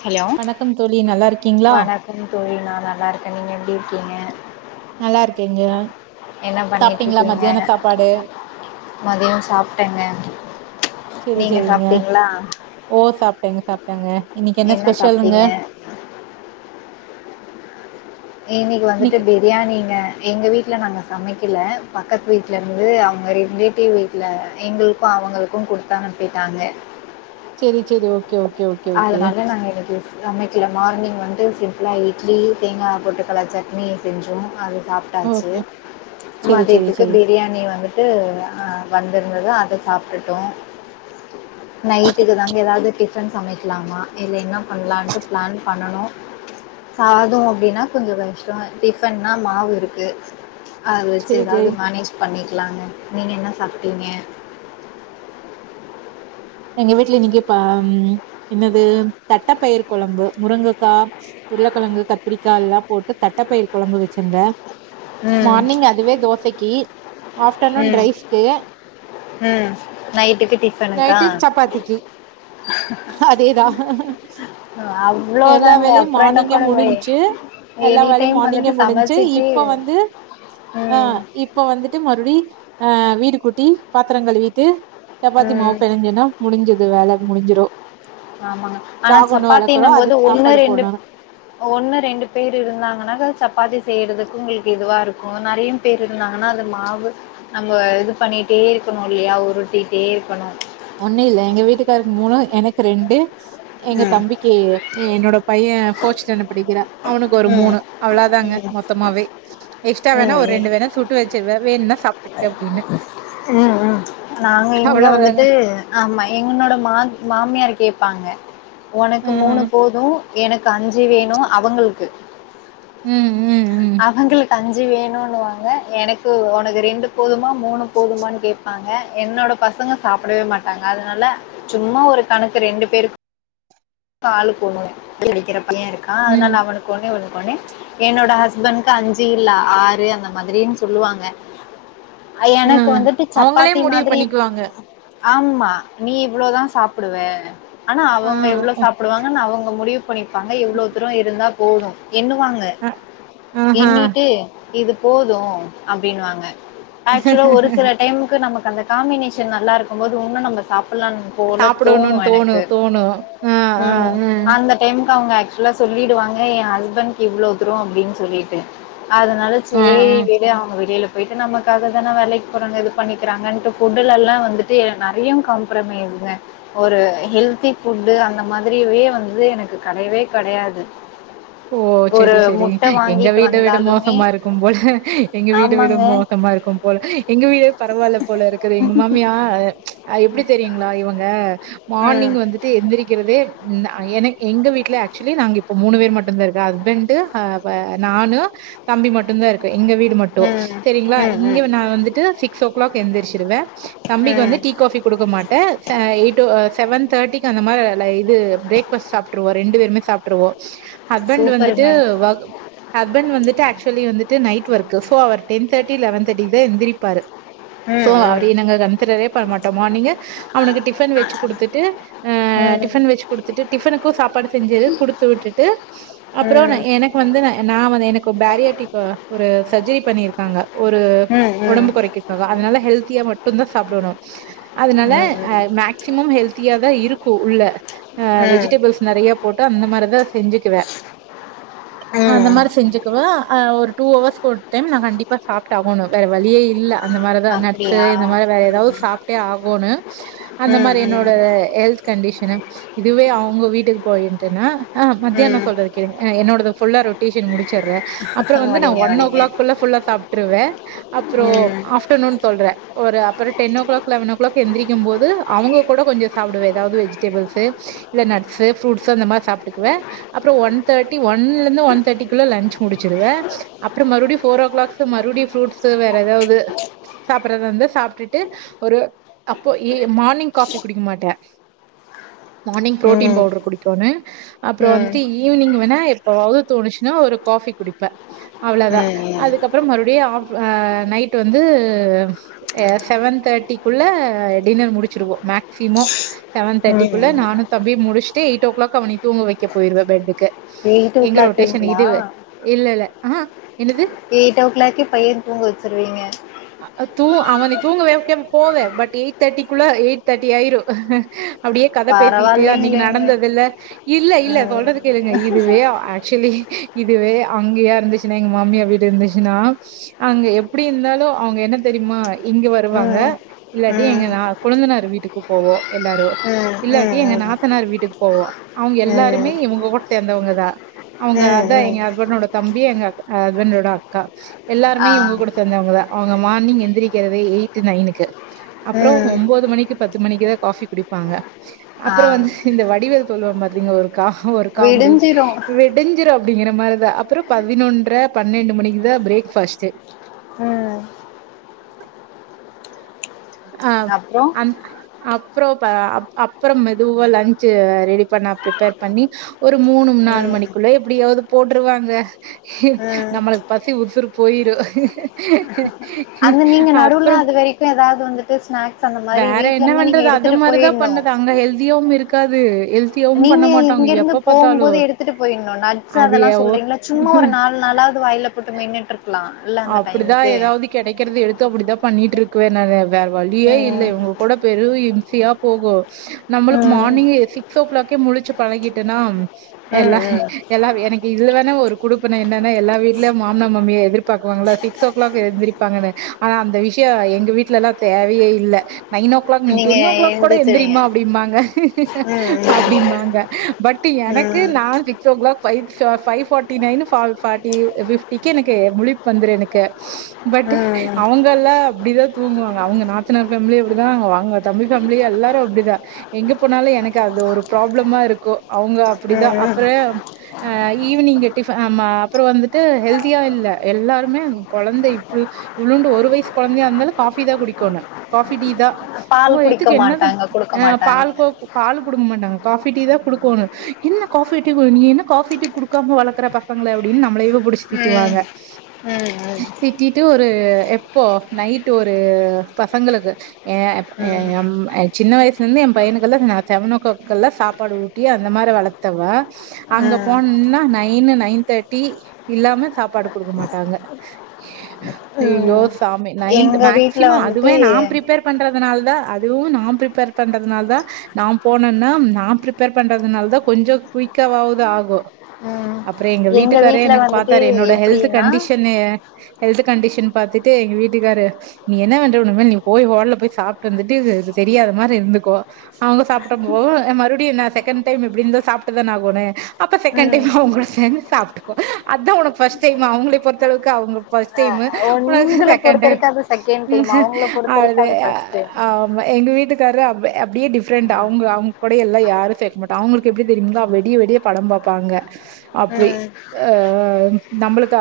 Hello வணக்கம் தோழி நல்லா இருக்கீங்ளா வணக்கம் தோழி நா நல்லா இருக்கே நீங்க எப்டி இருக்கீங்க நல்லா இருக்கேங்க என்ன சாப்ட்டீங்ளா மத்தியான சாப்பாடு மதியம் சாப்ட்டேங்க செரி நீங்க செரிங்க சாப்ட்டீங்ளா ஓ சாப்ட்டங்க சாப்ட்டங்க இன்னைக்கு என்ன ஸ்பெஷல் அங்க இன்னைக்கு வந்துட்டு பி ரியாணிங்க எங்க வீட்ல நாங்க சமைக்கல பக்கத்து வீட்ல இருந்து அவங்க ரிலேட்டிவ் வீட்ல எங்களுக்கும் அவங்களுக்கும் குடுத்தனுப்பிட்டாங்க சேரி சேரி ஓக்கே ஓக்கே ஓக் அதனால நாங்க இன்னைக்கு சமைக்கல மார்னிங் வந்து சிம்ப்ளா இட்லி தேங்கா பொட்டுக்கல்ல சட்னி செஞ்சோ அது சாப் டாச்சு ஓகே செரி செரி மதியத்துக்கு செரி பிரியாணி வந்து ட்டு அ வந்திருந்தது அத சாப்ட்டுட்டோ நைட்டுக்கு தாங்க ஏதாவது டிப் பண்ணிக்கலாமா இல்ல என்ன பண்ணலான்ட்டு பிளான் பண்ணணு சாதம் அப்படின்னா கொஞ்சோ கஷ்டம் டிஃபன்னா மாவு இருக்கு அதை வச்சு செரி ஏதாவது செரி மேனேஜ் பண்ணிக்கலாங்க நீங்க என்ன சாப்ட்டீங்க எங்க வீட்ல இன்னைக்கு ப என்னது தட்டப்பயிர் கொழம்பு முருங்கக்கா உருளைக்கிழங்கு கத்திரிக்கா எல்லா போட்டு தட்டப்பயிர் கொழம்பு வச்சிருந்தே ம் மார்னிங் அதுவே தோசைக்கு ஆப்டர்நோன் ரைஸ்கு உம் நைட்டுக்கு டிஃப் நைட்டு சப்பாத்திக்கு அதே தா எல்லா அவ்ளோதாங்க. வேலையு அப்புறம் என்ன மார்னிங்கே பண்ண முடியும்? முடிஞ்ச்சு எல்லா எனி வேலையு டைம் வந்துட்டு மார்னிங்கே முடிஞ்ச்சு சமைச்சிட்டு இப்ப வந்து அ ம், இப்ப வந்துட்டு மறுபடி அ வீடு கூட்டி பாத்திரம் கழுவிட்டு சப்பாத்தி மாவு ம். பெனஞ்சன்னா முடிஞ்சுது வேலை முடிஞ்சிரும் ஆமாங்க ஆனா சப்பாத்தி இன்னும் போது ஒண்ணு சாப்பாடு ரெண்டு போடணு ஒண்ணு ரெண்டு பேர் இருந்தாங்கன்னாக்கா சப்பாத்தி செய்யறதுக்கு உங்களுக்கு இதுவா இருக்கும் நறைய பேர் இருந்தாங்கன்னா அது மாவு நம்ம இது பண்ணிட்டே இருக்கணு இல்லையா உருட்டிட்டே இருக்கணு ஒண்ணும் இல்ல எங்க வீட்டுக்காருக்கு மூணு எனக்கு ரெண்டு எங்க ம். தம்பிக் கு என்னோட பையன் ஃபோர்த் ஸ்டேண்டர்ட் படிக்கிறா அவனுக்கு ஒரு ம். மூணு அவ்ளா ம். தாங்க மொத்தமாவே எக்ஸ்ட்ரா வேணா ஒரு ரெண்டு வேணா சுட் டு வச்சிருவே வேண்னா சாப் உம் உம் நாங்க இங்க அவ்ளோதாங்க வந்துட்டு ஆமா எங்கன்னோட மா மாமியார் கேப்பாங்க ஒனக்கு ம் மூணு போது எனக்கு அஞ்சி வேணு அவுங்களுக்கு ம் ம் ம் அவங்களுக்கு அஞ்சி வேணுனுவாங்க எனக்கு ஒனக்கு ரெண்டு போதுமா மூணு போதுமானு கேப் பாங்க என்னோட பசங்க சாப்டவே மாட்டாங்க அதுனால சும்மா ஒரு கணக்கு ரெண்டு பேருக்கு ஆளுக்கு ஒன்னொன்னு படிக்கிற பைய இருக்கா ம் அதுனால அவனுக்கு ஒன்னே ஒன்னு பண்ணி என்னோட ஹஸ்பண்ட்கு அஞ்சி இல்ல ஆறு அந்த மாதிரினு சொல்லுவாங்க அ ஆ எனக்கு வந்துட்டு அவங்களே சப்பாத்தி முடிவு மாதிரி பண்ணிக்குவாங்க ஆமா நீ இவ்ளதா சாப்டுவ ஆனா ஆ அவுங்க எவ்ளோ படுவாங்கனு அவுங்க முடிவு பண்ணிருப்பாங்க இவ்ளோ தூரம் இருந்தா போது எண்ணுவாங்க ஆ, ஆஹா எண்ணிட்டு இது போது அப்டினுவாங்க ஆக்சுவலா ஒரு சில டைமுக்கு நமக்கு அந்த காம்பினேஷன் நல்லா இருக்கும்போது உன்னு நம்ம சாப்புலானு போல தோணு சாப்பிடணும்னு எனக்கு தோணு. ஆ, ஆ, ம். அந்த டைமுக்கு அவுங்க ஆக்சுவலா சொல்லிடுவாங்க என் ஹஸ்பண்ட்கு இவ்ளோ தூரோ அப்டினு சொல்லிட்டு அதுனால அ, அ, சேரி அ. விடு அவுங்க வெளியில போயிட்டு நமக்காக தான வேலைக்கு போறாங்க இது பண்ணிக்கிறாங்கன்ட்டு ஃபுட்டு்லலா வந்துட்டு நெறைய காம்ப்ரமைஸ்ங்க ஒரு ஹெல்தி ஃபுட்டு அந்த மாதிரியவே வந்து எனக்கு கெடையவே கெடையாது ஓ ஒரு செரி செரி முட்ட எங்க வாங்கிட்டு வீட விட வந்தாலுமே மோசமா இருக்கும்போல எங்க வீட விட ஆமாங்க. மோ சமா இருக்கும்போல எங்க வீடே பரவால்ல போல இருக்குது எங்க மாமியா எப்டி தெரியுங்களா இவுங்க ம். மானிங் வந்துட்டு எந்திரக்கிறதே நா எனக் எங்க வீட்டுல ஆக்சுவலி நாங்க இப்ப மூணு பேரு மட் தந்ருக்கா ஹஸ்பண்டு ஆ ப நானு தம்பி மட்டுந்தா இருக் எங்க வீடு மட்டு ம். செரிங்களா ம். ம். இங்க நா வந்துட்டு சிக்ஸ் ஓ கிளாக் எந்திரிச்சிருவ தம்பிக்கு ம். வந்து டீ காஃபி குடுக்க மாட்ட செ எய்டோ செவன் தேர்டிக்கு அந்த மாரி ல இது பரேக்பாஸ்ட் சாப்டுருவோ ரெண்டு பேருமே சாப்டுருவோ ஹஸ்பண்டு வந்துட்டு சூப்பருங்க. வகு ஹஸ்பண்டு வந்துட்டு ஆக்சுவலி வந்துட்டு நைட் ஒர்க்கு சோ அவரு டென் தேர்டி லெவன் தேர்டிதா எந்திரிப்பாரு சோ ம். ம். அவரயே நாங்க கன்சிடரே பண்ண மாட்டோ மார்னிங்கே அவனுக்கு டிஃபன் வச்சி குடுத்துட்டு அ ம். டிஃபன் வச்சி குடுத்துட்டு டிஃபனுக்கு சாப்பாடு செஞ்சிரு குடுத்து விட்டுட்டு ம். அப்றோ நா ம். எனக்கு வந்து நா வந் நா எனக்கு பேரியாடிக் ஒரு சர்ஜரி பண்ணியிருக்காங்க ஒரு ம். ஒடம்பு கொறைக்கிரதுக்காக அது நல்ல ஹெல்தியா மட்டுந்தா சாப்டணு அதுனால ம். ம். ஆ மேக்சிமம் ஹெல்த்தியாதா இருக்கு உள்ள ஆ ம் வெஜிடபிள்ஸ் நெறையா போட்டு அந்த மாரிதா செஞ்சிக்குவ அந்த ம். மாரி செஞ்சிக்குவே ஆ ஒரு டூ ஹவர்ஸ்கு ஒரு டைம் நா கண்டிப்பா சாப்டாகணு வேற வழியே இ இல்ல அந்த மாரிதா நட்ஸு அப்டியா? இந்த மாதிரி வேற ஏதாவது சாப்ட்டே ஆகோனு அந்த ம், மாரி என்னோட ம், ஹெல்த் கண்டிஷனு இதுவே அவுங்க வீட்டுக்கு போயிட்டுன்னா ஆ மத்தியானோ ம். ங்க ஆ என்னோடது ஃபுல்லா ரொட்டேஷன் முடிச்சற அப்றோ வந்து நா ஓடிங்க, ஒன் ஓ ஓடிங்க. கிளாக்குள்ள ஃபுல்லா சாப்ட்டுருவ அப்ரோ ம், ஆஃப் டுனு சொல்ற ஒரு அப்றோ ten o'clock eleven o'clock எந்திரிக்கும் போது அவுங்க கூட கொஞ்சோ சாப்டுவே ஏதாது வெஜ் டெபிள்ஸு இல்ல நட்ஸு ஃப்ரூட்ஸு அந்த மாரி சாப்ட்டுக்குவ அப்றோ ஒன் தேட்டி ஒன்லந்து ஒன் தேட்டிகுள்ள லன்ச் முடிச்சிடுவே அப்றோ மறுபடியு ஃபோர் ஓ கிளாக்ஸ் மறுபடியு ஃரூட்ஸு வேற ஏதாது சாப்பறதந்தா சாப்ட்டுட்டு ஒரு அப்போ ஏ மார்னிங் காஃபி குடிக்க மாட்டே மார்னிங் ப்ரோட்டீன் ம், ம், பவுடரு குடிக்கோனு அப்றோ வந்து ம், ஈவினிங் வேணா எப்பவாது தோணுச்சின்னா ஒரு காஃபி குடிப்ப அவ்ளோதா ம். அதுக்கப்பறோ மறுபடியு ஆஃப் நைட் வந்து அ செவன் தேர்ட்டிக்குள்ள டின்னர் முடிச்சிருவோ மேக்சிமம் செவன் தேர்ட்டிக்குள்ள ம். நானு தம்பியு முடிச்சுட்டு எயிட் ஓ கிளாக் அவன தூங்க வைக்க போயிடுவே பெட்டுக்கு எங்க ரொட்டேஷன் கிளாக்குங்களா? இது இல்ல இல்ல அ என்னது எயிட் ஓ கிளாக்கே பையன் தூங்க வச்சுருவீங்க அ தூ அவன தூங்க வைக்க போவே பட் எயிட் தேர்ட்டிக்குள்ள எயிட் தேர்ட்டி ஆயிரு அப்டியே கத பேசிட்டு அன்னைக்கு பரவாயில்லைங்களேங்க. நடந்தது இல்ல இல்ல இல்ல ம், சொல்றத கேளுங்க இதுவே ஆக்சுவலி இதுவே அங்கயா இருந்துச்சுன்னா எங்க மாமியார் வீடு இருந்துச்சுன்னா அங்க எப்டி இருந்தாலு அவங்க என்ன தெரியுமா இங்க வருவாங்க, ம், ம், இல்லாட்டி எங்க ம், நா கொழுந்தனார் வீட்டுக்கு போவோ எல்லாரு ம், இல்லாட்டி எங்க ம், நாத்தனார் வீட்டுக்கு போவோ, அவங்க ம், எல்லாருமே ம். இவங்க கூட சேந்தவங்கதா அவங்க அதா எங்க ம் ஹஸ்பண்டோட தம்பி எங்க அ ஹஸ்பண்டோட அக்கா எல்லாருமே ஆ. இங்க கூட சேந்தவங்கதா அவங்க மார்னிங் எந்திரிக்கிறதே எயிட் நையனுக்கு அப்பறோ ம். ஒம்போது மணிக்கு பத்து மணிக்குதா காஃபி குடிப்பாங்க, ஆ. அப்றோ வந்து இந்த வடிவேல் சொல்வான் பாத்தீங்க ஒரு கா ஒரு காமெடி விடிஞ்சிரும். வெட் விடிஞ்சிரு அப்டிங்கிற மாரிதா அப்பறோ பதினொன்டற பன்னெண்டு மணிக்குதா பிரேக்பாஸ்ட் அ அ அப்புறம்? அந் அப்றோ ப அப்பறோ மெதுவா லன்சு ரெடி பண்ணா பிரிப்பேர் பண்ணி ஒரு மூணு நாலு ம். மணிக்குள்ள எப்படியாவது போட்டுருவாங்க ம் நம்மளுக்கு பசி உசுரு போயிரு அந்த நீங்க நடுவுல அது வரைக்கும் ஏதாவது வந்துட்டு ஸ்நாக் வேற என்ன பண்றது அது மாரிதா பண்ணது அங்க ஹெல்தியாவு இருக்காது ஹெல்தி நீங்க இங்கிருந்து போகும்போது எடுத்துட்டு போயிணு நட்ஸ் அதெல்லா அது சொல்றீங்கல்ல சும்மா ஒரு நாலு நாலாவது வாயில போட்டு மென்னுட்டு இருக்கலாம் இல்ல அந்த அப்படிதா டைமுக்கு ஏதாவது கெடைக்கறது எடுத்து அப்படிதா பண்ணிட்டு இருக்குவே நா வேற வழியே இல்ல ம் இவங்க கூட பெரும் இம்சியா போகும் நம்மளுக்கு ம் மார்னிங் சி க்ஸ் ஓ கிளாக்கே முழிச்சு பழகிட்டேனா எல்லா ம் ம் எல்லா எனக்கு இதுல வேணா ஒரு குடுப்பன என்னன்னா எல்லா வீட்லயும் மாமன்னர் மாமியா எதிர்பாக்கு வாங்களா சிக்ஸ் ஓ கிளாக் எந்திரிப்பாங்கனு ஆனா அந்த விஷய யம் எங்க வீட்ல எல்லா தேவையே இல்ல நைன் ஓ கிளாக் நீ நீங்க டென் ஓ கிளாக் கூட எந்திரிச்சிருவீங்க எந்திரியுமா அப்டிம்பாங்க ம் அப்டிம்பாங்க பட் எனக்கு ம் நா six o'clock five five forty nine five forty ஃபிப்டிக்கு‌ எனக்கு முழிப் வந்துரு எனக்கு, பட் ம் ம் அவங்க கல்லா அப்படிதா தூங்குவாங்க அவங்க நாத்தனார் ஃபேமிலி அப்படிதா அவங்க தம்பி ஃபேமிலி எல்லாரு அப்படிதா எங்க போனாலு எனக்கு அது ஒரு ப்ராப்ளமா இருக்கு அவங்க அப்படிதா ம் ம் அப்பறோ அ ஈவினிங் டிஃப ஆமா அப்பறோ வந்துட்டு ஹெல்தியா இல்ல எல்லாருமே அங்க கொழந்தை இப்டி இவ்வுளோண்டு ஒரு வயசு கொழந்தையா இருந்தாலு காஃபிதா குடிக்கோனு காஃபி டீ தா ஓ பால் குடிக்க வயித்துக்கு என்னது மாட்டாங்க குடுக்க அ மாட்டாங்க பால் கு பால் குடுக்க மாட்டாங்க, காஃபி டீ தா குடுக்கோனு என்ன காஃபி டீ நீ என்ன காஃபி டீ குடுக் காம வளக்கற பசங்கள அப்டின்னு நம்மளையே புடிச் ம், ம், ம் திட்டிட்டு ஒரு எப்போ நைட்டு ஒரு பசங்களுக்கு ஏ ஏ ம் ‌எம்‌ கச் சின்ன வயசுல இந்தே எம் பையனுக்கெல்லா‌ நா செவனோ கிளாக்கெல்லா சாப்பாடு ஊட்டி அந்த மாரி வளத்தவ அங்க ம் ம் போனன்னா நைனு நைன் தேட்டி இல்லாம சாப்பாடு குடுக்க மாட்டாங்க ம் யோஸ் தாமே நைன் து எங்க வீட்ல மேக்சிமம் வந்துட்டு அதுவே நா பிரிப்பேர் பண்றதுனால் தா அதுவு நா பிரிப்பேர் பண்றதுனால்தா நா போனன்னா நா பிரிப்பேர் பண்றதுனால தா கொஞ்சோ குயிக்காவது ஆகு ம் அப்றோ எங்க வீட்டுக்காரே வீட்ல எனக்கு வந்துட்டு பாத்தாரு என்னோட ஹெல்து எப்டின்னா னு ஹெல்த் கன்டிஷன் பாத்துட்டு எங்க வீட்டுக்காரு நீ என்ன பண்ற உணமேல் நீ போய் ஹோட்ல போய் சாப்ட்டு வந்துட்டு இது தெரியாத மாரி இருந்துக்கோ அவுங்க சாப்டப்போ மறுடியு நா செகண்ட் டைம் எப்டி இந்தா சாப்ட்டுதான ஆகனோ அப்ப செகண்ட் ம் டைம் அவுங்க கூட சேந்து சாப்ட்டுக்கோ அதா உனக்கு பஃர்ஸ்ட் டைம் அவுங்கள பொறுத்த அளவுக்கு அவுங்க ஃபர்ஸ்ட் அ டைம்மு உனக்கு உங்கள செகண்ட் பொறுத்த டைம் வரைக்கு அது செகண்ட் டைம் அவங்கள பொறுத்த வரைக்கு அளேதே அது ஃபர்ஸ்ட் டைம் ஆ எங்க வீட்டுக்காரு அ அப்டியே டிஃப்ரெண்ட் அவுங்க அவுங்க கூட எல்லா யாரு சேக்க மாட்டங்க அவுங்களுக்கு எப்டி தெரியுங்ளா வெடிய வெடிய படம் பாப்பாங்க அப்டி ம் ஆ ஆ நம்மளுக்கு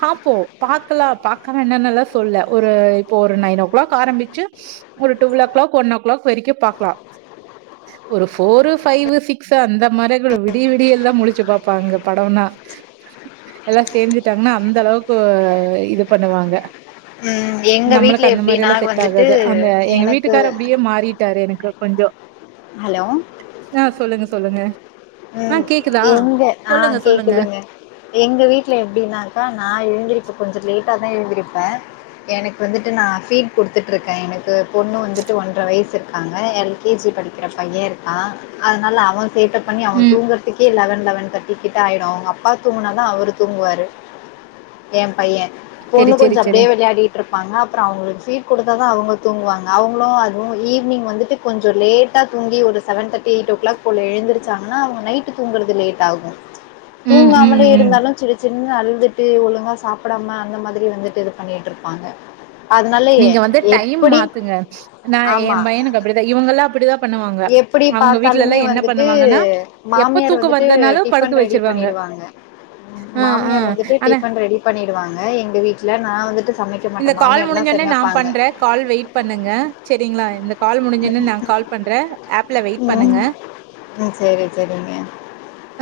ஹாப்போ பாக்கலா பாக்க வேணானன்னுலா சொல்ல ஒரு இப்போ ஒரு நைன் ஓ கிளாக் ஆரம்பிச்சு ஒரு twelve o'clock one o'clock வரைக்கும் பாக்கலா [inaudible] ஒரு ஃபோரு ஃபைவு சிக்ஸ்சு அந்த மாரி கூட விடிய விடியல்லா முழிச்சு பாப்பாங்க படம்னா [inaudible] எல்லா சேந்துட்டாங்ன்னா அந்த அளவுக்கு இது பண்ணுவாங்க ம் எங்க வீட்ல நம்மளுக்கு அந்த எப்டின்னா மாரிலா செட் வந்துட்டு ஆகாது அந்த எங்க எனக்கு வீட்டுக்கார அப்டியே மாறிட் டாரு எனக்கு கொஞ்சோ ஹலோ ஆ சொல்லுங்க சொல்லுங்க ஆ ம் கேக்குதா? எங்க ஆ சொல்லுங்க, சொல்லுங்க. கேக்குதுங்க எங்க வீட்ல எப்டின்னாக்கா நா எழுந்திரிக்க கொஞ்ச லேட் டாதா எழுந்திருப்பே எனக்கு வந்துட்டு நா ஃபீட் குடுத்துட்டுருக்கேன் எனக்கு பொண்ணு வந்துட்டு ஒன்ற வயசு இருக்காங்க எல் கே ஜி படிக்கிற பைய இருக்கா அதனால அவ சேட்ட பண்ணி அவன் ம். தூங்கறதுக்கே லெவன் லெவன் தேர்ட்டி கிட்ட ஆயிடு அவுங்க அப்பா தூங்குனா தா அவரு தூங்குவாரு ஏம் பைய சரி, பொண்ணு சரி, கொஞ்சோ சரி. அப்டியே விளையாடி ட்ருப்பாங்க அப்றோ அவுங்களுக்கு ஃபீட் குடுத்தா தா அவுங்க தூங்குவாங்க அவுங்களும் அதுவு ஈவினிங் வந்துட்டு கொஞ்சோ லேட்டா தூங்கி ஒரு seven thirty eight o'clock போல எழுந்திரு ச்சாங்னா அவுங்க நைட்டு தூங்கறது லேட் ஆகு ம், ம், தூங்காமலே ம். இருந்தாலு சிடிச் சின் அழுதுட்டு ஒழுங்கா சாப்பிடாம அந்த மாதிரி வந்துட்டு இது பண்ணிட்டு இருப்பாங்க நீங்க வந்து டைம் மாத்துங்க நா ஏ ஆமா. பையனுக்கு அப்டிதா இவுங்கல்லா அப்டிதா பண்ணுவாங்க எப்டி அவங்க பாத்தாலுமே வீட்லலாம் என்ன வந்துட்டு பண்ணுவாங்கன்னா, எப்ப மாமியார் தூக்கம் வந்துட்டு வருதுனாலும் படுக்க டிஃபன் ரெடி வச்சுருவாங்க. பண்ணிடுவாங்க ஆ, ஆ. மாமியார் வந்துட்டு ஆனா, டிஃபன் ரெடி பண்ணிடுவாங்க எங்க வீட்ல நா வந்துட்டு சமைக்க இந்த மாட்டே கால் மாமியார் தா முடிஞ்சோனே நா சமைப்பாங்க பண்றே கால் வெயிட் பண்ணுங்க சரிங்ளா இந்த கால் முடிஞ்சோனே நா கால் பண்றே ஆப்ல வெயிட் ம் பண்ணுங்க ம் சரி சரிங்க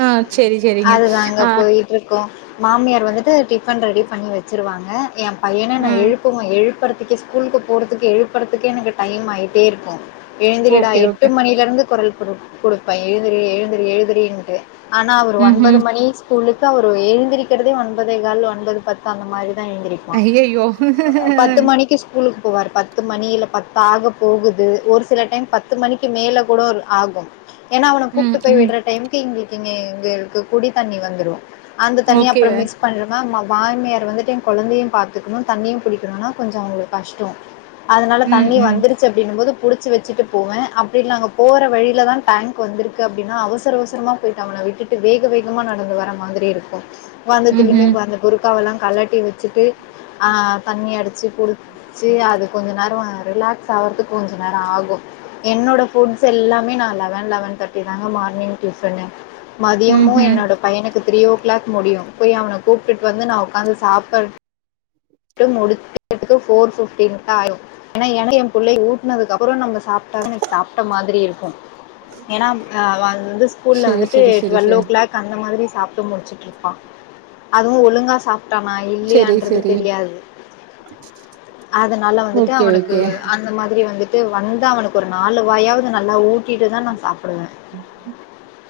ஆ சரி, சரிங்க. அதுதாங்க ஆ, போயி ட்ருக்கு மாமியார் வந்துட்டு டிஃபன் ரெடி பண்ணி வச்சிருவாங்க ஏ பையன நா ம். எழுப்புவே எழுப்பறதுக்கே ஸ்கூலுக்கு போறதுக்கு எழுப்பறதுக்கே எனக்கு டைம் ஆயிட்டே இருக்கு எழுந்திருடா ஓகே, ஓகே. எட்டு மணில இருந்து குரல் கொடு குடுப்பே எழுந்திரி எழுந்திரி எழுதுறினுட்டு ஆனா அவரு ம்ஹ்ம். ஒன்பது மணி கூலுக்கு அவர் ஏந்திரக்கிறதே ஒன்பதே கால் ஒன்பது பத்து அந்த மாரிதா ஏந்திர ப்பா அய்யய்யோ! பத்து மணிக்கு ஸ்கூலுக்கு போவார் பத்து மணி இல்ல பத்து ஆகப் போகுது ஒரு சில டைம் பத்து மணிக்கு மேல கூட ஆகு ஏன்னா அவனை ம், கூப்ட்டு போய் ம். விடுற டைமுக்கு இங்கங்க எங்களுக்கு குடி தண்ணி வந்துரு அந்த தண்ணிய ஓகே. அப்புறம் மிஸ் பண்றோமா மாமியார் வந்துட்டு என் குழந்தையு பாத்துக்கணு தண்ணியும் பாடிக்கணும்னா கொஞ்ச அவுங்களுக்கு கஷ்டோ அதனால ம், தண்ணி ம். வந்துருச்சு அப்டினு போது புடிச்சு வச்சுட்டு போவே அப்டி நாங்க போற வழியிலதா டேங்க் வந்துருக்கு அப்டினா அவசர அவசரமா போயிட்டு அவன விட்டுட்டு வேக வேகமா நடந்து வர மாதிரி இருக்கு உக்காந்தத்திலயுமே ம்ஹ்ம். அந்த புருக்காவலா கலட்டி வச்சுட்டு ஆ தண்ணி அடிச்சு குடி ச்சி அது கொஞ்ச நேர ரிலாக்ஸ் ஆவறதுக்கு கொஞ்ச நேர ஆகும் என்னோட ஃபுட்ஸ் எல்லாமே நா லெவன் லெவன் தேர்ட்டி தாங்க மார்னிங் டிஃபனு மதியமு ம்ஹ்ம். என்னோட பையனுக்கு த்ரீ ஓ கிளாக் முடியு போய் அவன கூப்ட்டுட்டு வந்து நா உக்காந்து சாப்பற ட்டு முடிக்கறதுக்கு ஃபோர் ஃபிஃப்டீன்ட்ட ஆயிரு ஆனா எனக்கு ஏ புள்ளைக் ஊட் னதுக்கப்பற நம்ப சாப்ட்டா தா எனக்கு சாப்ட்ட மாதிரி இருக்கும் ஏனா ஆ வந்து ஸ்கூல்ல சரி, வந்துட்டு சரி, சரி, டுவெல்வ் ஓ சரி. கிளாக் அந்த மாதிரி சாப்ட்டு முடிச்சுட்ருப்பா அதுவும் ஒழுங்கா சாப்ட்டானா சரி, இல்லையான்றது சரி. தெரியாது அதனால வந்துட்டு ஓகே, அவனுக்கு ஓகே. அந்த மா திரி வந்துட்டு வந்தா அவனுக்கு ஒரு நாலு வாயாவது நல்லா ஊட்டிட்டுதா நா சாப்டுவ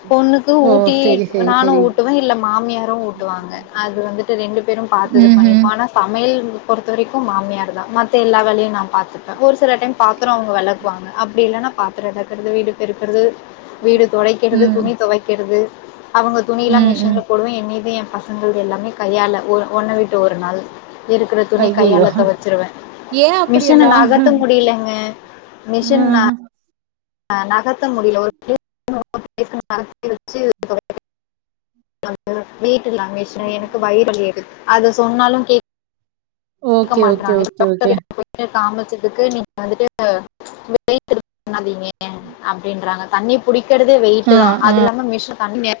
பொண்ணுக்கு ஓ! ஊட்டி சரி, சரி, நானு சரி. ஊட்டுவே இல்ல மாமியாரு ஊட்டுவாங்க அது வந்து ட்டு ரெண்டு பேரும் பாத்து இது பண்ணி ம்ஹ்ம். ஆனா சமையல் பொறுத்த வரைக்கு மாமியார் தா மத்த எல்லா வேலையு நா பாத்துப்ப ஒரு செல டைம் பாத்தர அவுங்க வெளக்குவாங்க அப்டி இல்லனா பாத்தர வெளக்குறது வீடு பெருக்கறது வீடு தொடைக்கிறது ம். துணி தொவக்கிறது அவுங்க துணியலா ம், ம். மிஷின்ல போடுவே என்னிதுஎன் பசங்ளோடது எல்லாமே கையாள ஒ ஒன்ன விட்டு ஒரு நாள் இருக்கிற துணி அய்யய்யோ! கையால தொவச்சிருவே ஏன் மிஷின அப்படியெல்லாம்? நகத்த முடிலங்க ம் ஆ நகர்த்த முடில ஒரு ப்ளேஸ் லருந்து இன்னொரு ப்ளேஸ்க்கு நகர்த்தி வச்சு [unintelligible] வீட்ல அமைச்ச எனக்கு வழியே தெரியாது அத சொன்னாலும் கேக் இருக்க ஓகே, ஓகே, மாட்றாங்க ஓகே, ஓகே. இதுக்கப் [unintelligible] காமிச்சதுக்கு நீங்க வந்துட்டு வீட்ல [inaudible] பண்ணாதீங்க அப்டின்றாங்க தண்ணி புடிக்கறதே வெயிட்டு தா ஆ. அதுல்லாம மிஷின தண்ணி